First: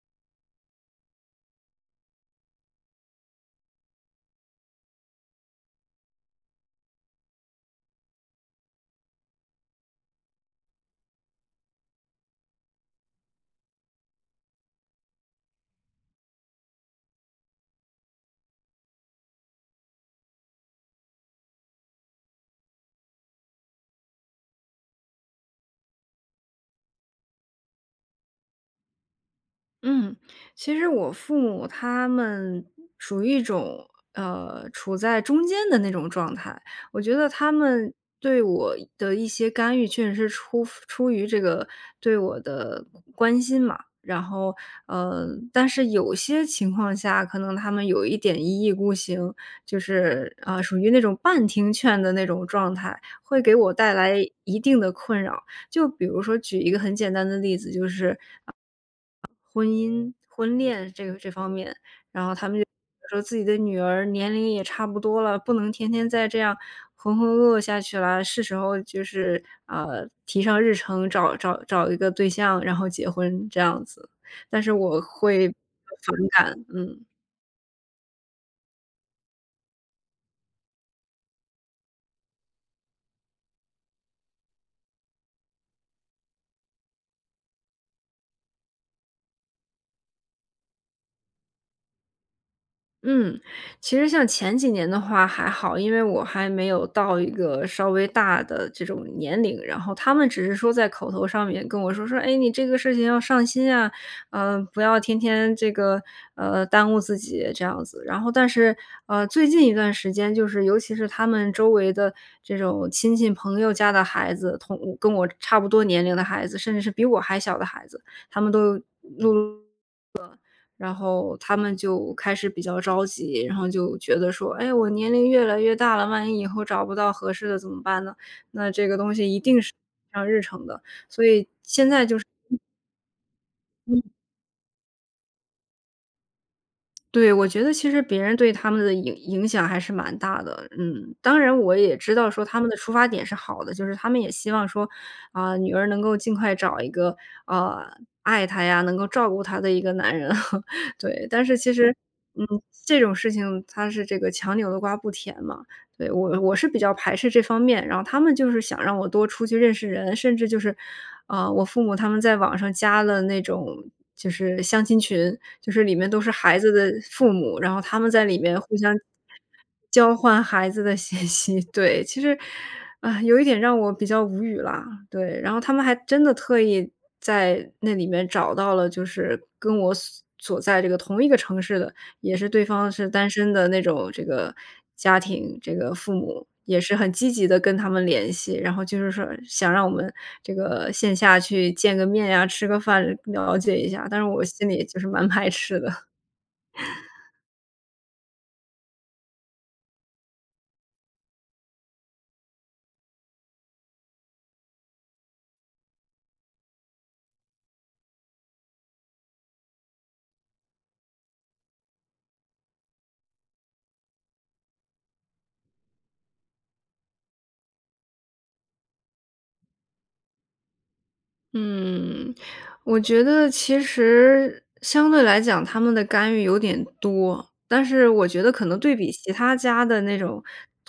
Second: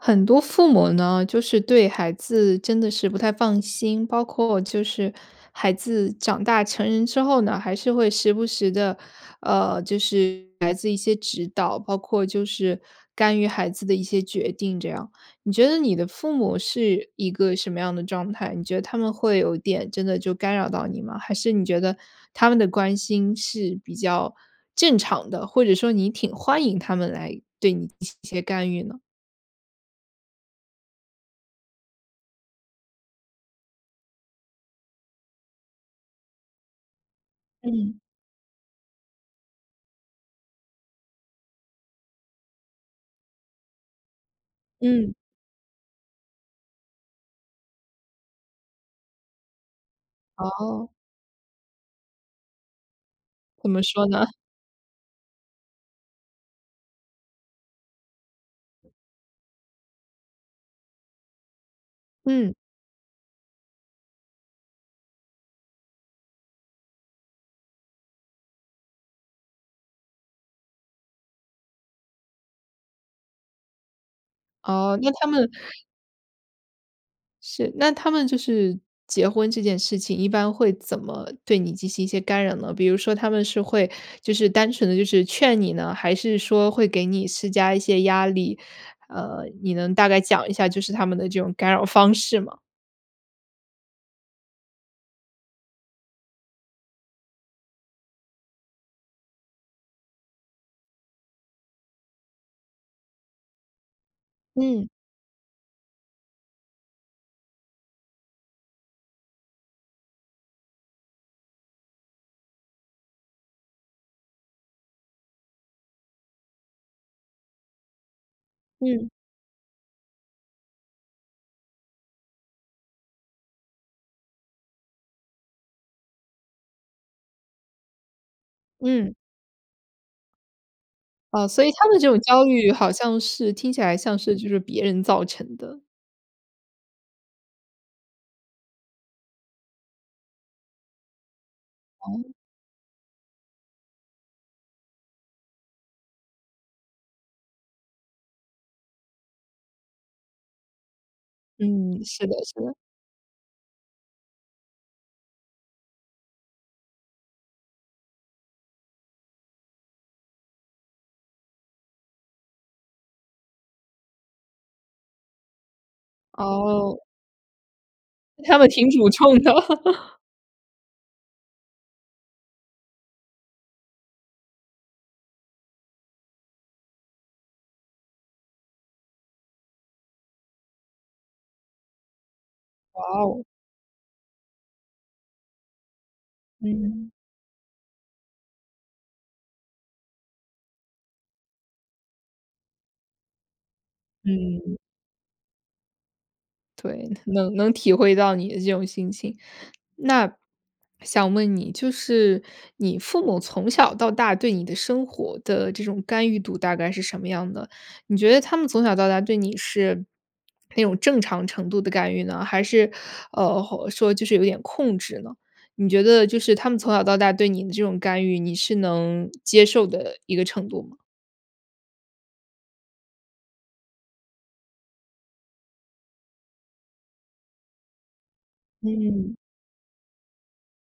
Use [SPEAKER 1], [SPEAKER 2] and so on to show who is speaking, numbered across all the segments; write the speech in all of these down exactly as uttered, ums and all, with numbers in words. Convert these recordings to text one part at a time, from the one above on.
[SPEAKER 1] 很多父母呢，就是对孩子真的是不太放心，包括就是孩子长大成人之后呢，还是会时不时地，呃，就是来自一些指导，包括就是干预孩子的一些决定这样。你觉得你的父母是一个什么样的状态？你觉得他们会有点真的就干扰到你吗？还是你觉得他们的关心是比较正常的，或者说你挺欢迎他们来对你进行一些干预呢？
[SPEAKER 2] 嗯，其实我父母他们属于一种，呃，处在中间的那种状态。我觉得他们
[SPEAKER 1] 嗯。
[SPEAKER 2] 对我的一些干预确实是出出于这个对我的关心嘛，然后，
[SPEAKER 1] 嗯。
[SPEAKER 2] 呃，但是有些情况下，可能他们有一点一意孤行，就是，啊，属于
[SPEAKER 1] 哦。
[SPEAKER 2] 那种半听劝的那种状态，会给
[SPEAKER 1] 怎
[SPEAKER 2] 我
[SPEAKER 1] 么
[SPEAKER 2] 带
[SPEAKER 1] 说
[SPEAKER 2] 来
[SPEAKER 1] 呢？
[SPEAKER 2] 一定的困扰。就比如说举一个很简单的例子，就是，婚姻婚恋这个这方面，然后他
[SPEAKER 1] 嗯。
[SPEAKER 2] 们就说：“自己的女儿年龄也差不多了，不能天天再这样浑浑噩噩下去了，是时候就是啊提上日程，找找找一个对象，然后结婚“，这样子，但是
[SPEAKER 1] 哦，
[SPEAKER 2] 我
[SPEAKER 1] 那他
[SPEAKER 2] 会
[SPEAKER 1] 们
[SPEAKER 2] 反感。嗯。
[SPEAKER 1] 是，那他们就是结婚这件事情，一般会怎么对你进行一些干扰呢？比如说他们是会，就是单纯地就是劝你呢，还是说会给你施加一些压力？呃，你能大概讲一下就是他们的这种干扰方式吗？
[SPEAKER 2] 嗯，其实像前几年的话还好，因为我还没有到一个稍微大的这种年龄，然后他们只是说在口头上面跟我说，说：“哎，你这个事情要上心啊，呃，不
[SPEAKER 1] 嗯。
[SPEAKER 2] 要天天这个，呃，耽误自己”，这样子。然后但是，啊，最近一段时间，就是尤其是他们周围的这种亲戚朋友家的孩子，同跟我差不多年龄的孩子，甚至是比我还小的孩子，他们都
[SPEAKER 1] 嗯。
[SPEAKER 2] 然后他们就开始比较着急。然后就觉得说，诶，我年龄越来越大了，万一以后找不到合适的，怎么办呢？那这个东
[SPEAKER 1] 嗯。
[SPEAKER 2] 西一定是上日程的，所以
[SPEAKER 1] 哦，所以
[SPEAKER 2] 现
[SPEAKER 1] 他们的这种焦
[SPEAKER 2] 在就是
[SPEAKER 1] 虑，好像是听起来像是就是别人造成的。
[SPEAKER 2] 对，我觉得其实别人对他们的影影响还是蛮大的。嗯，当然我也知
[SPEAKER 1] 哦。
[SPEAKER 2] 道说他们的出发点是好的，就是他们也希望说，啊，女儿能够尽快找一个，啊，爱她呀，能够照顾她的一个男人，对。但是其实，
[SPEAKER 1] 嗯，是的，
[SPEAKER 2] 嗯，
[SPEAKER 1] 是的。
[SPEAKER 2] 这种事情，它是这个强扭的瓜不甜嘛。对，我我是比较排斥这方面，然后他们就是想让我多出去认识人，甚至就是啊，我父母他们在网上加了那种就是相亲群，就是里面都是孩子的
[SPEAKER 1] 哦。
[SPEAKER 2] 父母，然后他们在里
[SPEAKER 1] 他
[SPEAKER 2] 面
[SPEAKER 1] 们
[SPEAKER 2] 互
[SPEAKER 1] 挺
[SPEAKER 2] 相
[SPEAKER 1] 主冲的。
[SPEAKER 2] 交 换孩子的信息。对，其实啊，有一点让我比较无语了，对，然后他们还真的特意在那里面找到了，就是跟我所所在这个同一个城市的，也是对方
[SPEAKER 1] 哇
[SPEAKER 2] 是单
[SPEAKER 1] 哦。
[SPEAKER 2] 身的那种这个家庭。这个父母也是很
[SPEAKER 1] 嗯。
[SPEAKER 2] 积极地跟他们联系，然后就是说想让我们这个线下去见个面呀，吃个饭了解一下，但是我心
[SPEAKER 1] 嗯。
[SPEAKER 2] 里就是蛮排斥的。
[SPEAKER 1] 对，能能体会到你的这种心情，那想问你就是你父母从小到大，对你的生活的这种干预度，大概是什么样的？你觉得他们从小到大，对你是那种正常程度的干预呢？还是，呃，说就是有点控制呢？你觉得就是他们从小到大对你的这种干预，你是能接受的一个程度吗？
[SPEAKER 2] 嗯，我觉得其实相对来讲，他们的干预有点多。但是我觉得可能对比其
[SPEAKER 1] 嗯。
[SPEAKER 2] 他家的那种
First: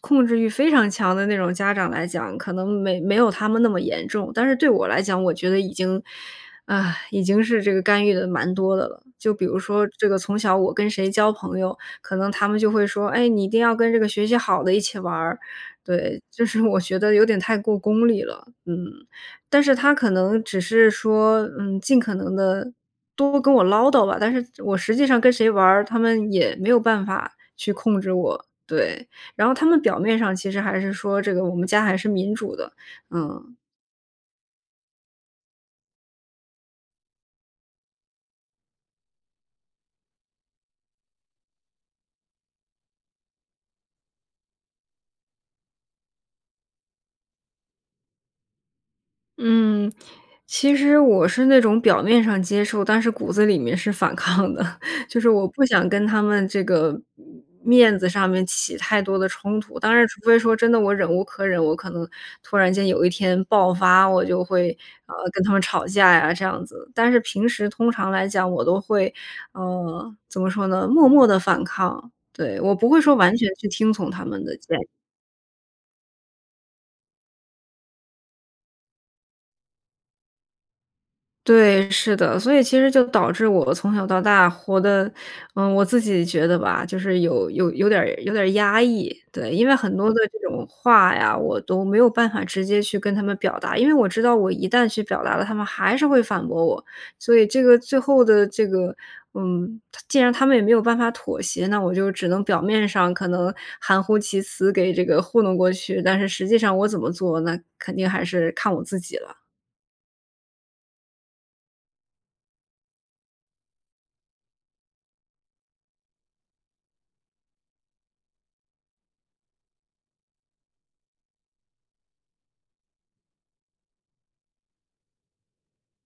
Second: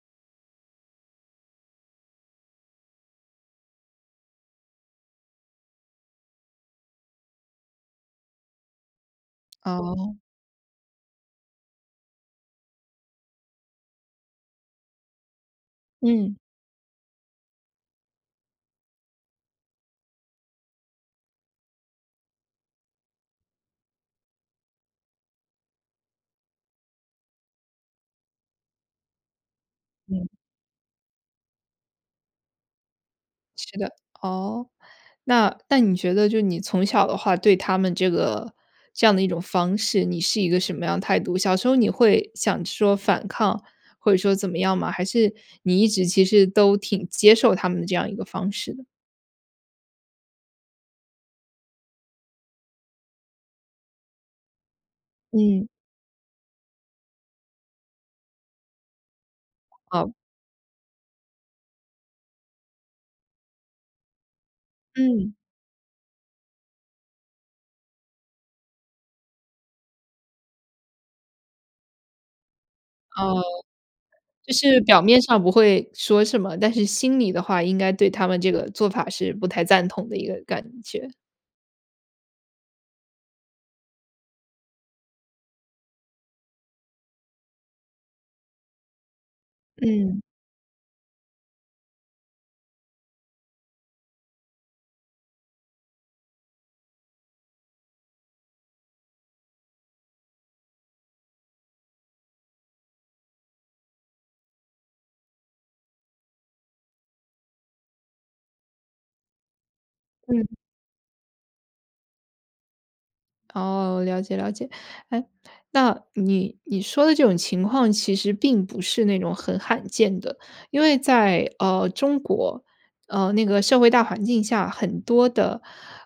[SPEAKER 2] 控制欲非常强的那种家长来讲，可能没没有他们那么严重，但是对我来讲，我觉得已经，啊，已经是这个干预得蛮多的了。就比如说这
[SPEAKER 1] 哦。
[SPEAKER 2] 个从小我跟谁交朋友，可能他们就会说：“哎，你一定要跟这个学习好的一起玩儿”，对，
[SPEAKER 1] 嗯。
[SPEAKER 2] 就是我觉得有点太过功利了。嗯，但是他可能只是说，嗯，尽可能地多跟我唠叨吧，但是我实际上跟谁玩儿，他们也没有办法去控制我。对，然后他们表面
[SPEAKER 1] 嗯。
[SPEAKER 2] 上其实还是说：“这个我们家还是民主的”，嗯。
[SPEAKER 1] 是的，哦，那那你觉得就你从小的话对他们这个这样的一种方式，你是一个什么样态度？小时候你会想说反抗或者说怎么样吗？还是你一直其实都挺接受他们这样一个方式的？
[SPEAKER 2] 嗯，其实我是那种表面上接受，但是骨子里面是反抗的，就是我不
[SPEAKER 1] 嗯。
[SPEAKER 2] 想跟他们这个面子上面起太多的冲突，当然
[SPEAKER 1] 哦。
[SPEAKER 2] 除非说真的，我忍无可忍，我可能突然间有一天爆发，我就会，呃，
[SPEAKER 1] 嗯。
[SPEAKER 2] 跟他们吵架呀，这样子。但是平时通常来讲，我都会，呃，怎么说呢？默默地反抗，对，我不会说完
[SPEAKER 1] 哦，
[SPEAKER 2] 全去听从他们
[SPEAKER 1] 就
[SPEAKER 2] 的
[SPEAKER 1] 是
[SPEAKER 2] 建议。
[SPEAKER 1] 表面上不会说什么，但是心里的话，应该对他们这个做法是不太赞同的一个感觉。
[SPEAKER 2] 对，是的。所以其实就导致我从小到大活得呃，我自己觉得吧，就是有有有点儿有点儿压抑。对，因为很多的
[SPEAKER 1] 嗯。
[SPEAKER 2] 这种话呀，我都没有办法直接去跟他们表达。因为我知道我一旦去表达了，他们还是会反驳我。所以这个最后的这个嗯，他既然他们也没有办法妥协，那我就只能表面上可能含糊其辞给这个糊弄过去。但是实际上我怎么做，那肯定还是看我自己了。
[SPEAKER 1] 嗯。哦，了解了解。哎？那，你你说的这种情况其实并不是那种很罕见的。因为在，呃中国，呃那个社会大环境下很多的，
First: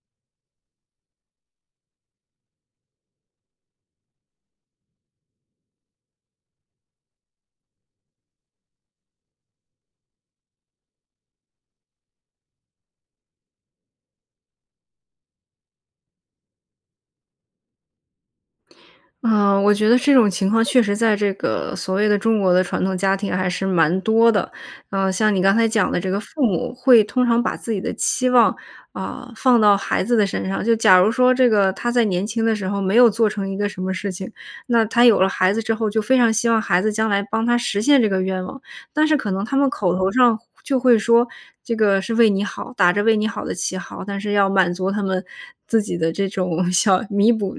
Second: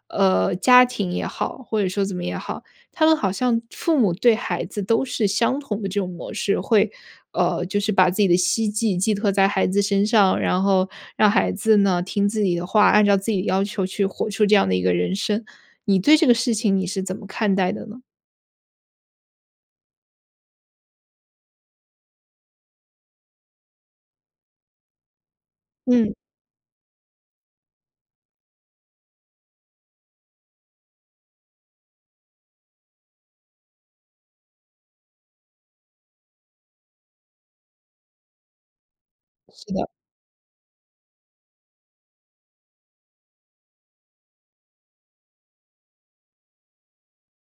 [SPEAKER 1] 呃家庭也好，或者说怎么也好，他们好像父母对孩子都是相同的这种模式，会呃就是把自己的希冀寄托在孩子身上，然后让孩子呢听自己的话，按照自己的要求去活出这样的一个人生。你对这个事情你是怎么看待的呢？
[SPEAKER 2] 啊，我觉得这种情况，确实在这个所谓的中国的传统家庭还是蛮多的。呃，像你刚才讲的这
[SPEAKER 1] 嗯。
[SPEAKER 2] 个父母会通常把自己的期望，啊，放到孩子的身上，就假如说这个他在年轻的时候没有做成一个什么事情，那他有了孩子之后，就非常希望孩子将来帮他实现这个愿望。但是可能他们
[SPEAKER 1] 是的。
[SPEAKER 2] 口头上就会说：“这个是为你好”，打着为你好的旗号，但是要满足他们自己的这种想弥补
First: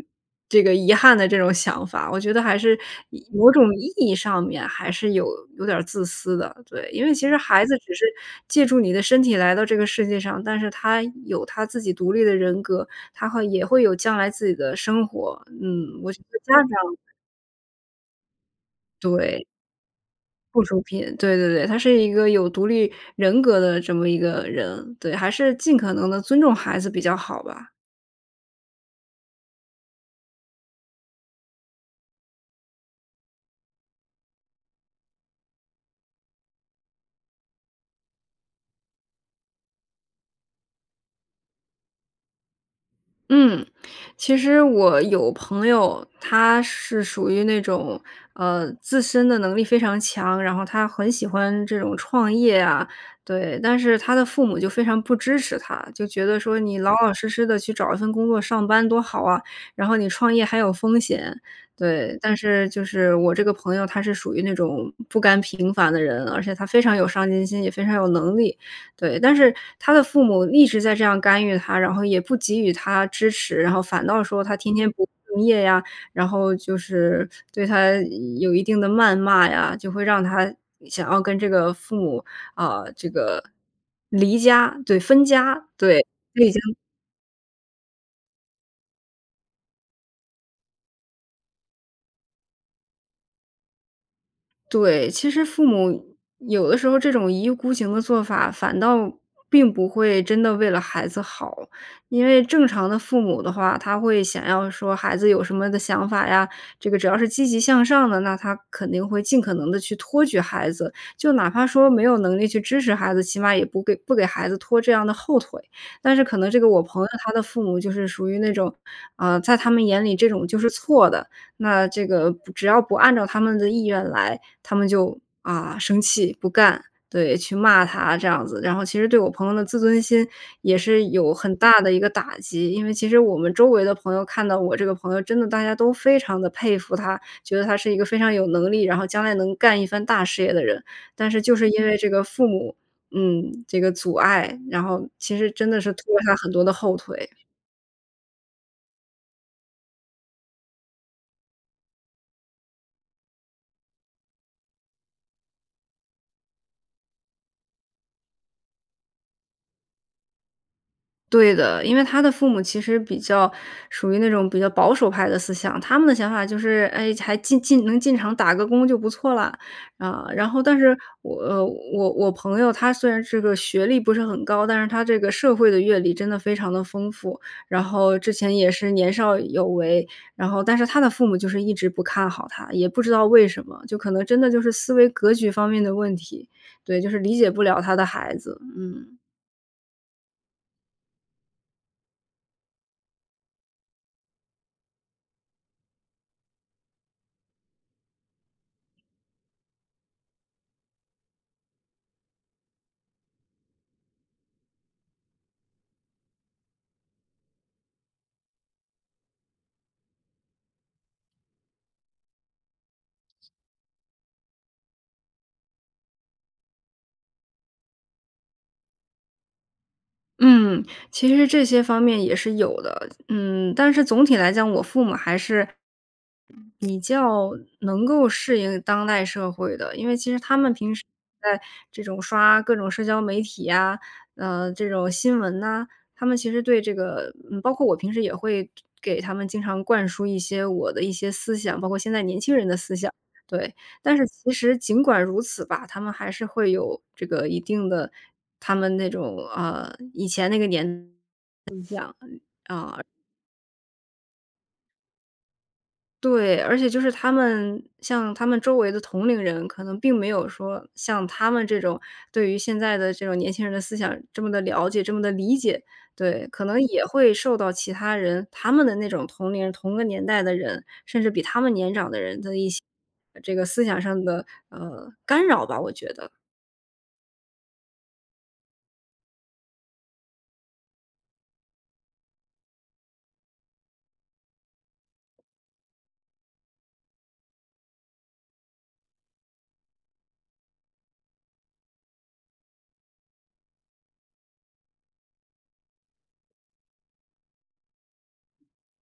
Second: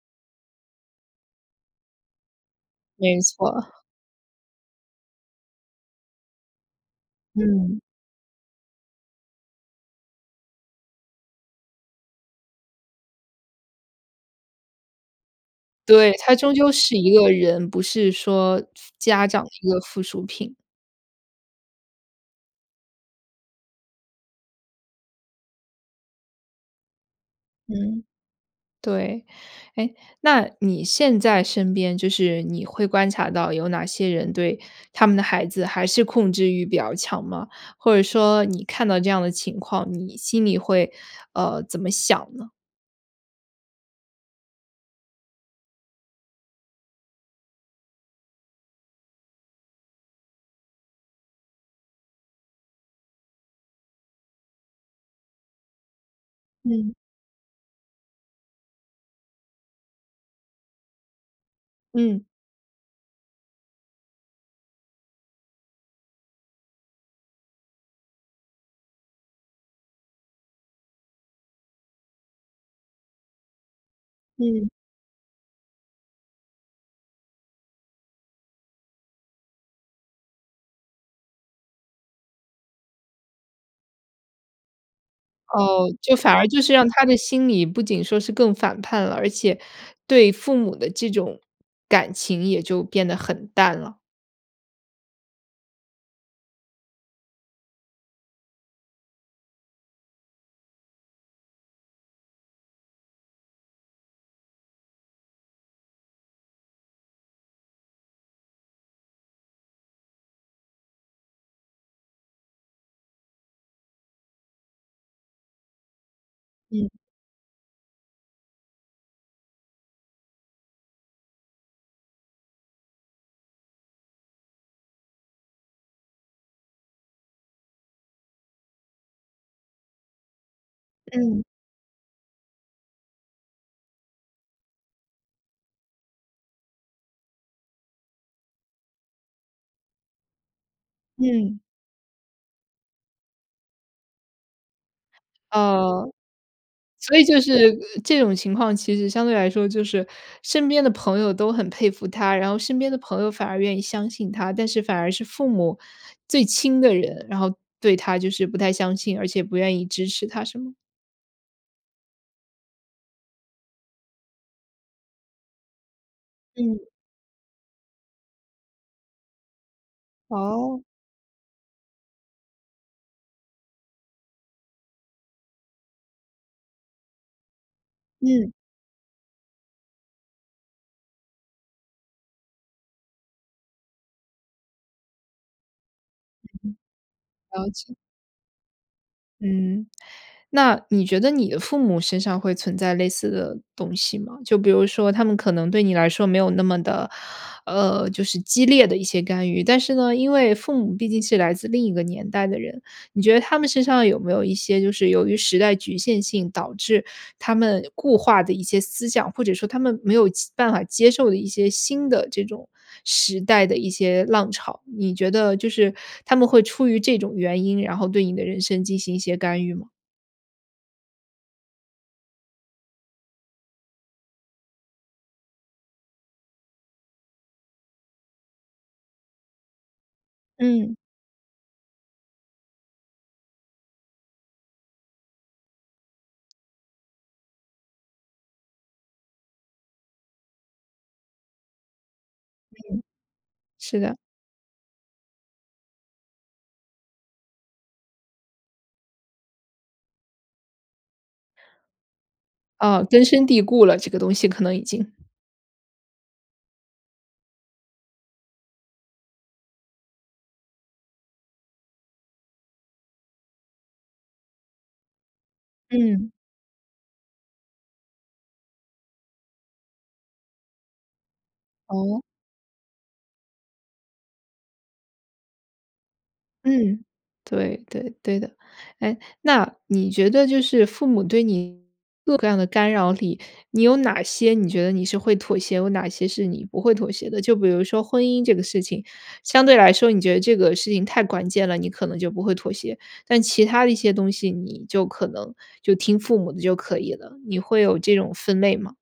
[SPEAKER 2] 这个遗憾的这种想法，我觉得还是
[SPEAKER 1] 没
[SPEAKER 2] 意某
[SPEAKER 1] 错。
[SPEAKER 2] 种意义上面还是有有点儿自私的，对。因为其实孩子
[SPEAKER 1] 嗯。
[SPEAKER 2] 只是借助你的身体来到这个世界上，但是他有他自己独立的人格，他会也会有将来自己的生活，嗯。我
[SPEAKER 1] 对，
[SPEAKER 2] 觉
[SPEAKER 1] 他
[SPEAKER 2] 得家
[SPEAKER 1] 终究是
[SPEAKER 2] 长
[SPEAKER 1] 一个人，不是说，家长
[SPEAKER 2] 对。
[SPEAKER 1] 的一个附属品。
[SPEAKER 2] 附属品，对对对。他是一个有独立人格的这么一个人，对，还是尽可能地尊重孩子比较好吧。
[SPEAKER 1] 嗯，对。哎，那你现在身边就是你会观察到有哪些人对他们的孩子还是控制欲比较强吗？或者说你看到这样的情况，你心里会，呃，怎么想呢？
[SPEAKER 2] 嗯，其实我有朋友，他是属于那种，呃，自身的能力非常强，然后他很喜欢这种创业啊。对，但是他的父母就非常不支持他，就觉得说你老
[SPEAKER 1] 嗯。
[SPEAKER 2] 老实实地去找一份工作，上班多好啊，然后你创业还有风险，对。
[SPEAKER 1] 嗯。
[SPEAKER 2] 但是就是，我这个朋友他是属于那种不甘平凡的人，而且他非常有上进心，也非常有能力。对，但是他的父母一直在这样干预他，然后也不给予他支持，然后反倒说他
[SPEAKER 1] 嗯。
[SPEAKER 2] 天天不敬业呀，然后就是对他有一定的谩骂呀，就会有让他想要跟这个父母，啊，这个离家对，分家，
[SPEAKER 1] 哦，
[SPEAKER 2] 对。
[SPEAKER 1] 就反
[SPEAKER 2] 他
[SPEAKER 1] 而
[SPEAKER 2] 已经
[SPEAKER 1] 就是让他的心里不仅说是更反叛了，而且对父母的这种感情也就变得很淡了。
[SPEAKER 2] 对，其实父母有的时候，这种一意孤行的做法，反倒并不会真的为了孩子好。因为正常的父母的话，他会想要说孩子有什么的想法呀，这个只要是积极向上的，那他肯定会尽可能地去托举孩子，就哪怕说没有能力去支持孩子，起码也不给不给孩子拖这样的后腿。但是可能这个我
[SPEAKER 1] 嗯。
[SPEAKER 2] 朋友，他的父母就是属于那种，啊，在他们眼里，这种就是错的，那这个不只要不按照他们的意愿来，他们就啊，生气、不干，对，去骂他这样子，然后其实对我朋友的自尊心，也是有
[SPEAKER 1] 嗯。
[SPEAKER 2] 很大的一个打击。因为其实我们周围的朋友看到我这个朋友，真的大家都非常地佩服他，觉得他是一个非常有能力，然后将来能干一番大事业的人，但是就
[SPEAKER 1] 嗯。
[SPEAKER 2] 是因为这个父母，嗯，这个阻碍，然后，其实真的是
[SPEAKER 1] 哦，
[SPEAKER 2] 拖了他很多的后
[SPEAKER 1] 所以
[SPEAKER 2] 腿。
[SPEAKER 1] 就是，呃，这种情况，其实相对来说就是身边的朋友都很佩服他，然后身边的朋友反而愿意相信他，但是反而是父母-最亲的人，然后对他就是不太相信，而且不愿意支持他，是吗？
[SPEAKER 2] 对的，因为他的父母其实比较属于那种比较保守派的思想。他们的想法就
[SPEAKER 1] 嗯。
[SPEAKER 2] 是，哎，还进进能进场打个工就不错啦，嗯，然后但
[SPEAKER 1] 哦。
[SPEAKER 2] 是我，呃，我我朋友，他虽然这个学历不是很高，但是他这个社会的阅历真的非常的丰富。然后之
[SPEAKER 1] 嗯。
[SPEAKER 2] 前也是年少有为，然后但是他的父母就是一直不看好他，也不知道为什么，就可能真的就是思维格局方面的问题。对，就是理解不
[SPEAKER 1] 了
[SPEAKER 2] 了他
[SPEAKER 1] 解。
[SPEAKER 2] 的孩子。嗯。
[SPEAKER 1] 嗯，那你觉得你的父母身上会存在类似的东西吗？就比如说他们可能对你来说没有那么的，呃，就是激烈的一些干预。但是呢，因为父母毕竟是来自另一个年代的人，你觉得他们身上有没有一些就是由于时代局限性导致他们固化的一些思想，或者说他们没有其办法接受的一些新的这种时代的一些浪潮？你觉得就是他们会出于这种原因，然后对你的人生进行一些干预吗？
[SPEAKER 2] 嗯，其实这些方面也是有的。嗯，但是总体来讲，我父母还是比较能够适应当代社会的，因为其实他们平
[SPEAKER 1] 嗯。
[SPEAKER 2] 时在这种刷各种社交媒体呀，呃，这种新闻呐，他们其实对这个，嗯，包括我平时也会就给他们经常灌输一些我的一些思想，包括现在年轻人的
[SPEAKER 1] 嗯。
[SPEAKER 2] 思想。对，
[SPEAKER 1] 是
[SPEAKER 2] 但
[SPEAKER 1] 的。
[SPEAKER 2] 是其实尽管如此吧，他们还是会有这个一定的他们那种，啊，以前那个年 [unintelligible] 就这样，啊。
[SPEAKER 1] 啊，根深蒂固了，这个东西可能已经。
[SPEAKER 2] 对，而且就是他们像他们周围的同龄人，可能并没有说像他们这种，对于现在的这种年轻人的思想这么地了解这么地理解。
[SPEAKER 1] 嗯。
[SPEAKER 2] 对，可能也会受到其他人，他们的那种同龄人、同个年代的人，甚至比他们年长
[SPEAKER 1] 哦。
[SPEAKER 2] 的人的一些这个思想上的，呃，干扰吧，我觉得。
[SPEAKER 1] 嗯，对，对，对的。哎，那你觉得就是父母对你各种各样的干扰里，你有哪些你觉得你是会妥协，有哪些是你不会妥协的？就比如说婚姻这个事情，相对来说你觉得这个事情太关键了，你可能就不会妥协。但其他的一些东西，你就可能就听父母的就可以了，你会有这种分类吗？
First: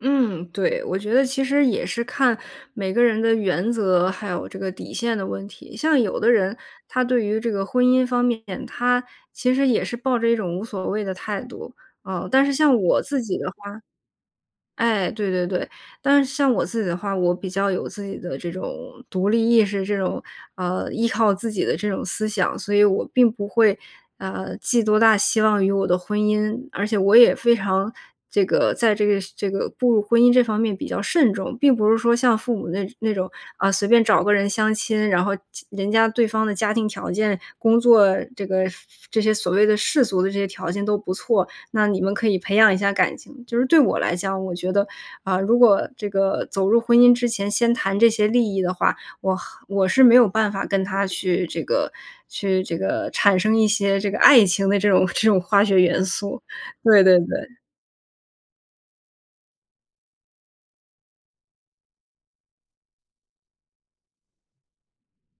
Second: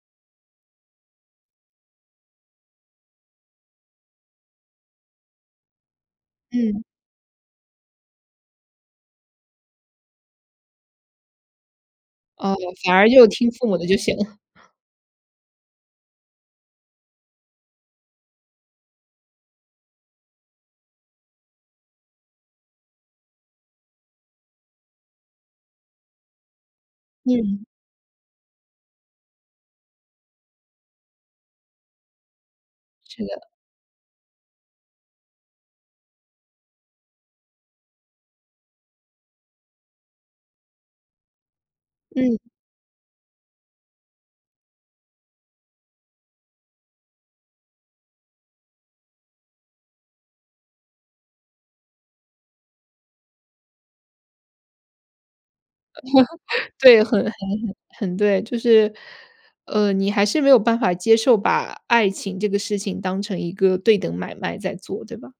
[SPEAKER 2] 嗯，对，我觉得其实也是看每个人的原则，还有这个底线的问题。像有的人，
[SPEAKER 1] 嗯。
[SPEAKER 2] 他对于这个婚姻方面，他其实也是抱着一种无所谓的态度，呃。但是
[SPEAKER 1] 哦，
[SPEAKER 2] 像
[SPEAKER 1] 反
[SPEAKER 2] 我
[SPEAKER 1] 而
[SPEAKER 2] 自
[SPEAKER 1] 就
[SPEAKER 2] 己的
[SPEAKER 1] 听父
[SPEAKER 2] 话
[SPEAKER 1] 母的就行了。
[SPEAKER 2] 哎，对对对，但是像我自己的话，我比较有自己的这种独立意识，这种，呃，依靠自己的这种思想，所以我并不会，呃，寄多大希望于我的婚姻，而且我也非
[SPEAKER 1] 嗯。
[SPEAKER 2] 常这个在这个这个步入婚姻这方面比较慎重，并不是说像父母那那
[SPEAKER 1] 是
[SPEAKER 2] 种，
[SPEAKER 1] 的。
[SPEAKER 2] 啊，随便找个人相亲，然后，亲人家对方的家庭条件、工作，这个这些所谓的世俗的这些条件都不错，那你们可
[SPEAKER 1] 嗯。
[SPEAKER 2] 以培养一下感情。就是对我来讲，我觉得，啊，如果这个走入婚姻之前，先谈这些利益的话，我和我是没有办法跟他去这个去这个，产生一些这个爱情的这种这种化学元素，
[SPEAKER 1] 对，
[SPEAKER 2] 对对
[SPEAKER 1] 很
[SPEAKER 2] 对。
[SPEAKER 1] 很很很对，就是，呃，你还是没有办法接受，把爱情这个事情当成一个对等买卖在做，对吧？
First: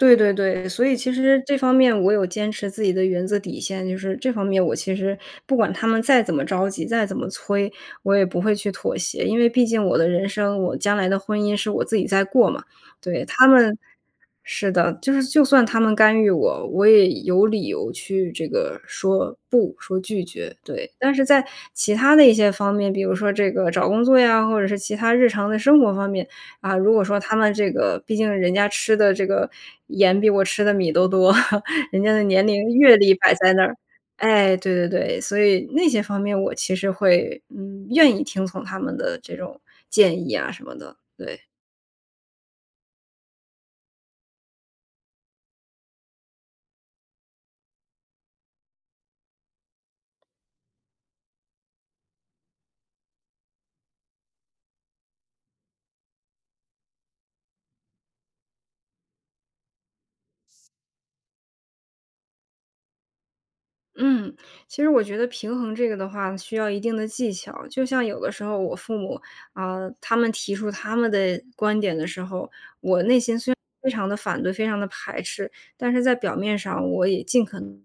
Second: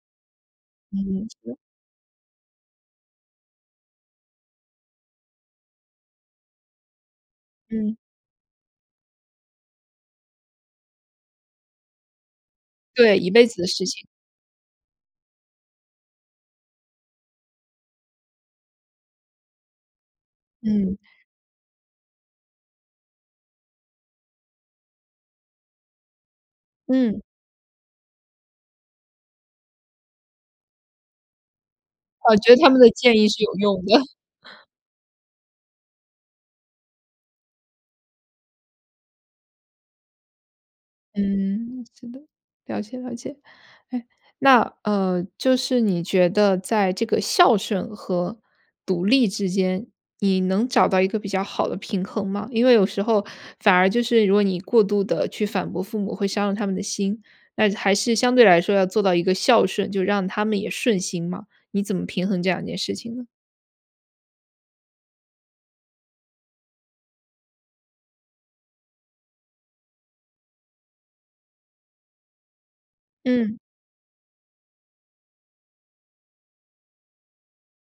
[SPEAKER 2] 对对对。所以其
[SPEAKER 1] 嗯，
[SPEAKER 2] 实
[SPEAKER 1] 是。
[SPEAKER 2] 这方面我有坚持自己的原则底线，就是这方面，我其实不管他们再怎么着急，再怎么催，
[SPEAKER 1] 嗯。
[SPEAKER 2] 我也不会去妥协，因为毕竟我的人生，我将来的婚姻是我自己在过嘛。
[SPEAKER 1] 对，
[SPEAKER 2] 对，
[SPEAKER 1] 一
[SPEAKER 2] 他
[SPEAKER 1] 辈子的
[SPEAKER 2] 们
[SPEAKER 1] 事情。
[SPEAKER 2] 是的，就是就算他们干预我，我也有理由去这个说不，说拒绝，对。
[SPEAKER 1] 嗯。
[SPEAKER 2] 但是在其他的一些方面，比如说这个找工作呀，或者是其他日常的生活方面，啊，如果说
[SPEAKER 1] 嗯。
[SPEAKER 2] 他们这个毕竟人家吃的这个盐比我吃的米都多，人家的
[SPEAKER 1] 我
[SPEAKER 2] 年
[SPEAKER 1] 觉得他
[SPEAKER 2] 龄
[SPEAKER 1] 们的
[SPEAKER 2] 阅历
[SPEAKER 1] 建议
[SPEAKER 2] 摆
[SPEAKER 1] 是
[SPEAKER 2] 在
[SPEAKER 1] 有
[SPEAKER 2] 那儿。
[SPEAKER 1] 用的。
[SPEAKER 2] 哎，对对对，所以那些方面我其实会，嗯，愿意听从他们的这种建议呀什么的。对。
[SPEAKER 1] 嗯，是的，了解了解。哎，那呃就是你觉得在这个孝顺和独立之间，你能找到一个比较好的平衡吗？因为有时候反而就是如果你过度地去反驳父母会伤了他们的心，那还是相对来说要做到一个孝顺，就让他们也顺心嘛，你怎么平衡这两件事情呢？
[SPEAKER 2] 嗯，其实我觉得平衡这个的话，需要一定的技巧，就像有的时候我父母，啊，他们提出他们的观点的时候，我内心虽然
[SPEAKER 1] 嗯。
[SPEAKER 2] 非常地反对、非常地排斥，但是在表面上，我也尽可能不发生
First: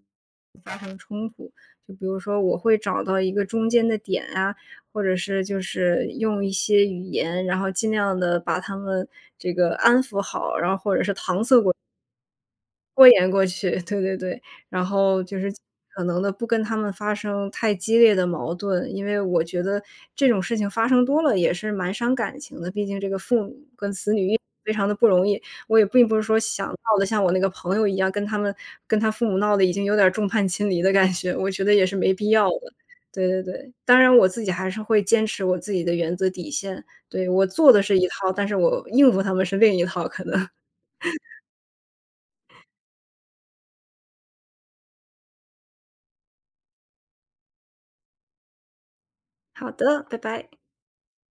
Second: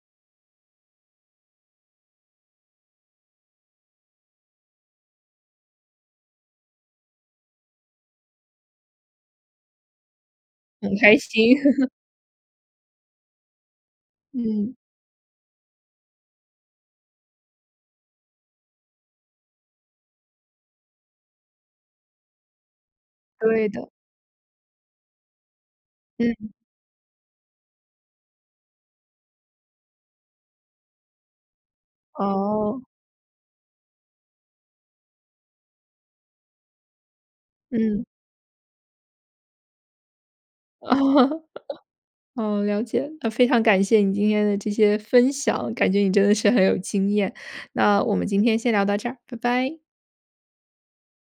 [SPEAKER 2] 冲突，就比如说我会找到一个中间的点啊，或者是，就是用一些语言，然后尽量地把他们这个安抚好，然后
[SPEAKER 1] 很
[SPEAKER 2] 或者是
[SPEAKER 1] 开
[SPEAKER 2] 搪
[SPEAKER 1] 心。
[SPEAKER 2] 塞过 拖延过去，对对对。
[SPEAKER 1] 嗯。
[SPEAKER 2] 然后就是尽可能地不跟他们发生太激烈的矛盾。因为我觉得这种事情发生多了，也是蛮伤感情的。毕竟这个父母
[SPEAKER 1] 对的。
[SPEAKER 2] 跟子女也非常地不容易，我也并不是说
[SPEAKER 1] 嗯。
[SPEAKER 2] 想闹得像我那个朋友一样，跟他们跟他父母闹得已经有点儿众叛亲离的感觉，我觉得也是没必要的，
[SPEAKER 1] 哦。
[SPEAKER 2] 对对对。当然我自己还是会坚持我自己的原则底线。对，我做的是
[SPEAKER 1] 嗯。
[SPEAKER 2] 一套，但是我应付他们是另一套可能。
[SPEAKER 1] 哦，哦，了解。那非常感谢你今天的这些分享，感觉你真的是很有经验，那我们今天先聊到这儿，拜
[SPEAKER 2] 好
[SPEAKER 1] 拜。
[SPEAKER 2] 的，拜拜。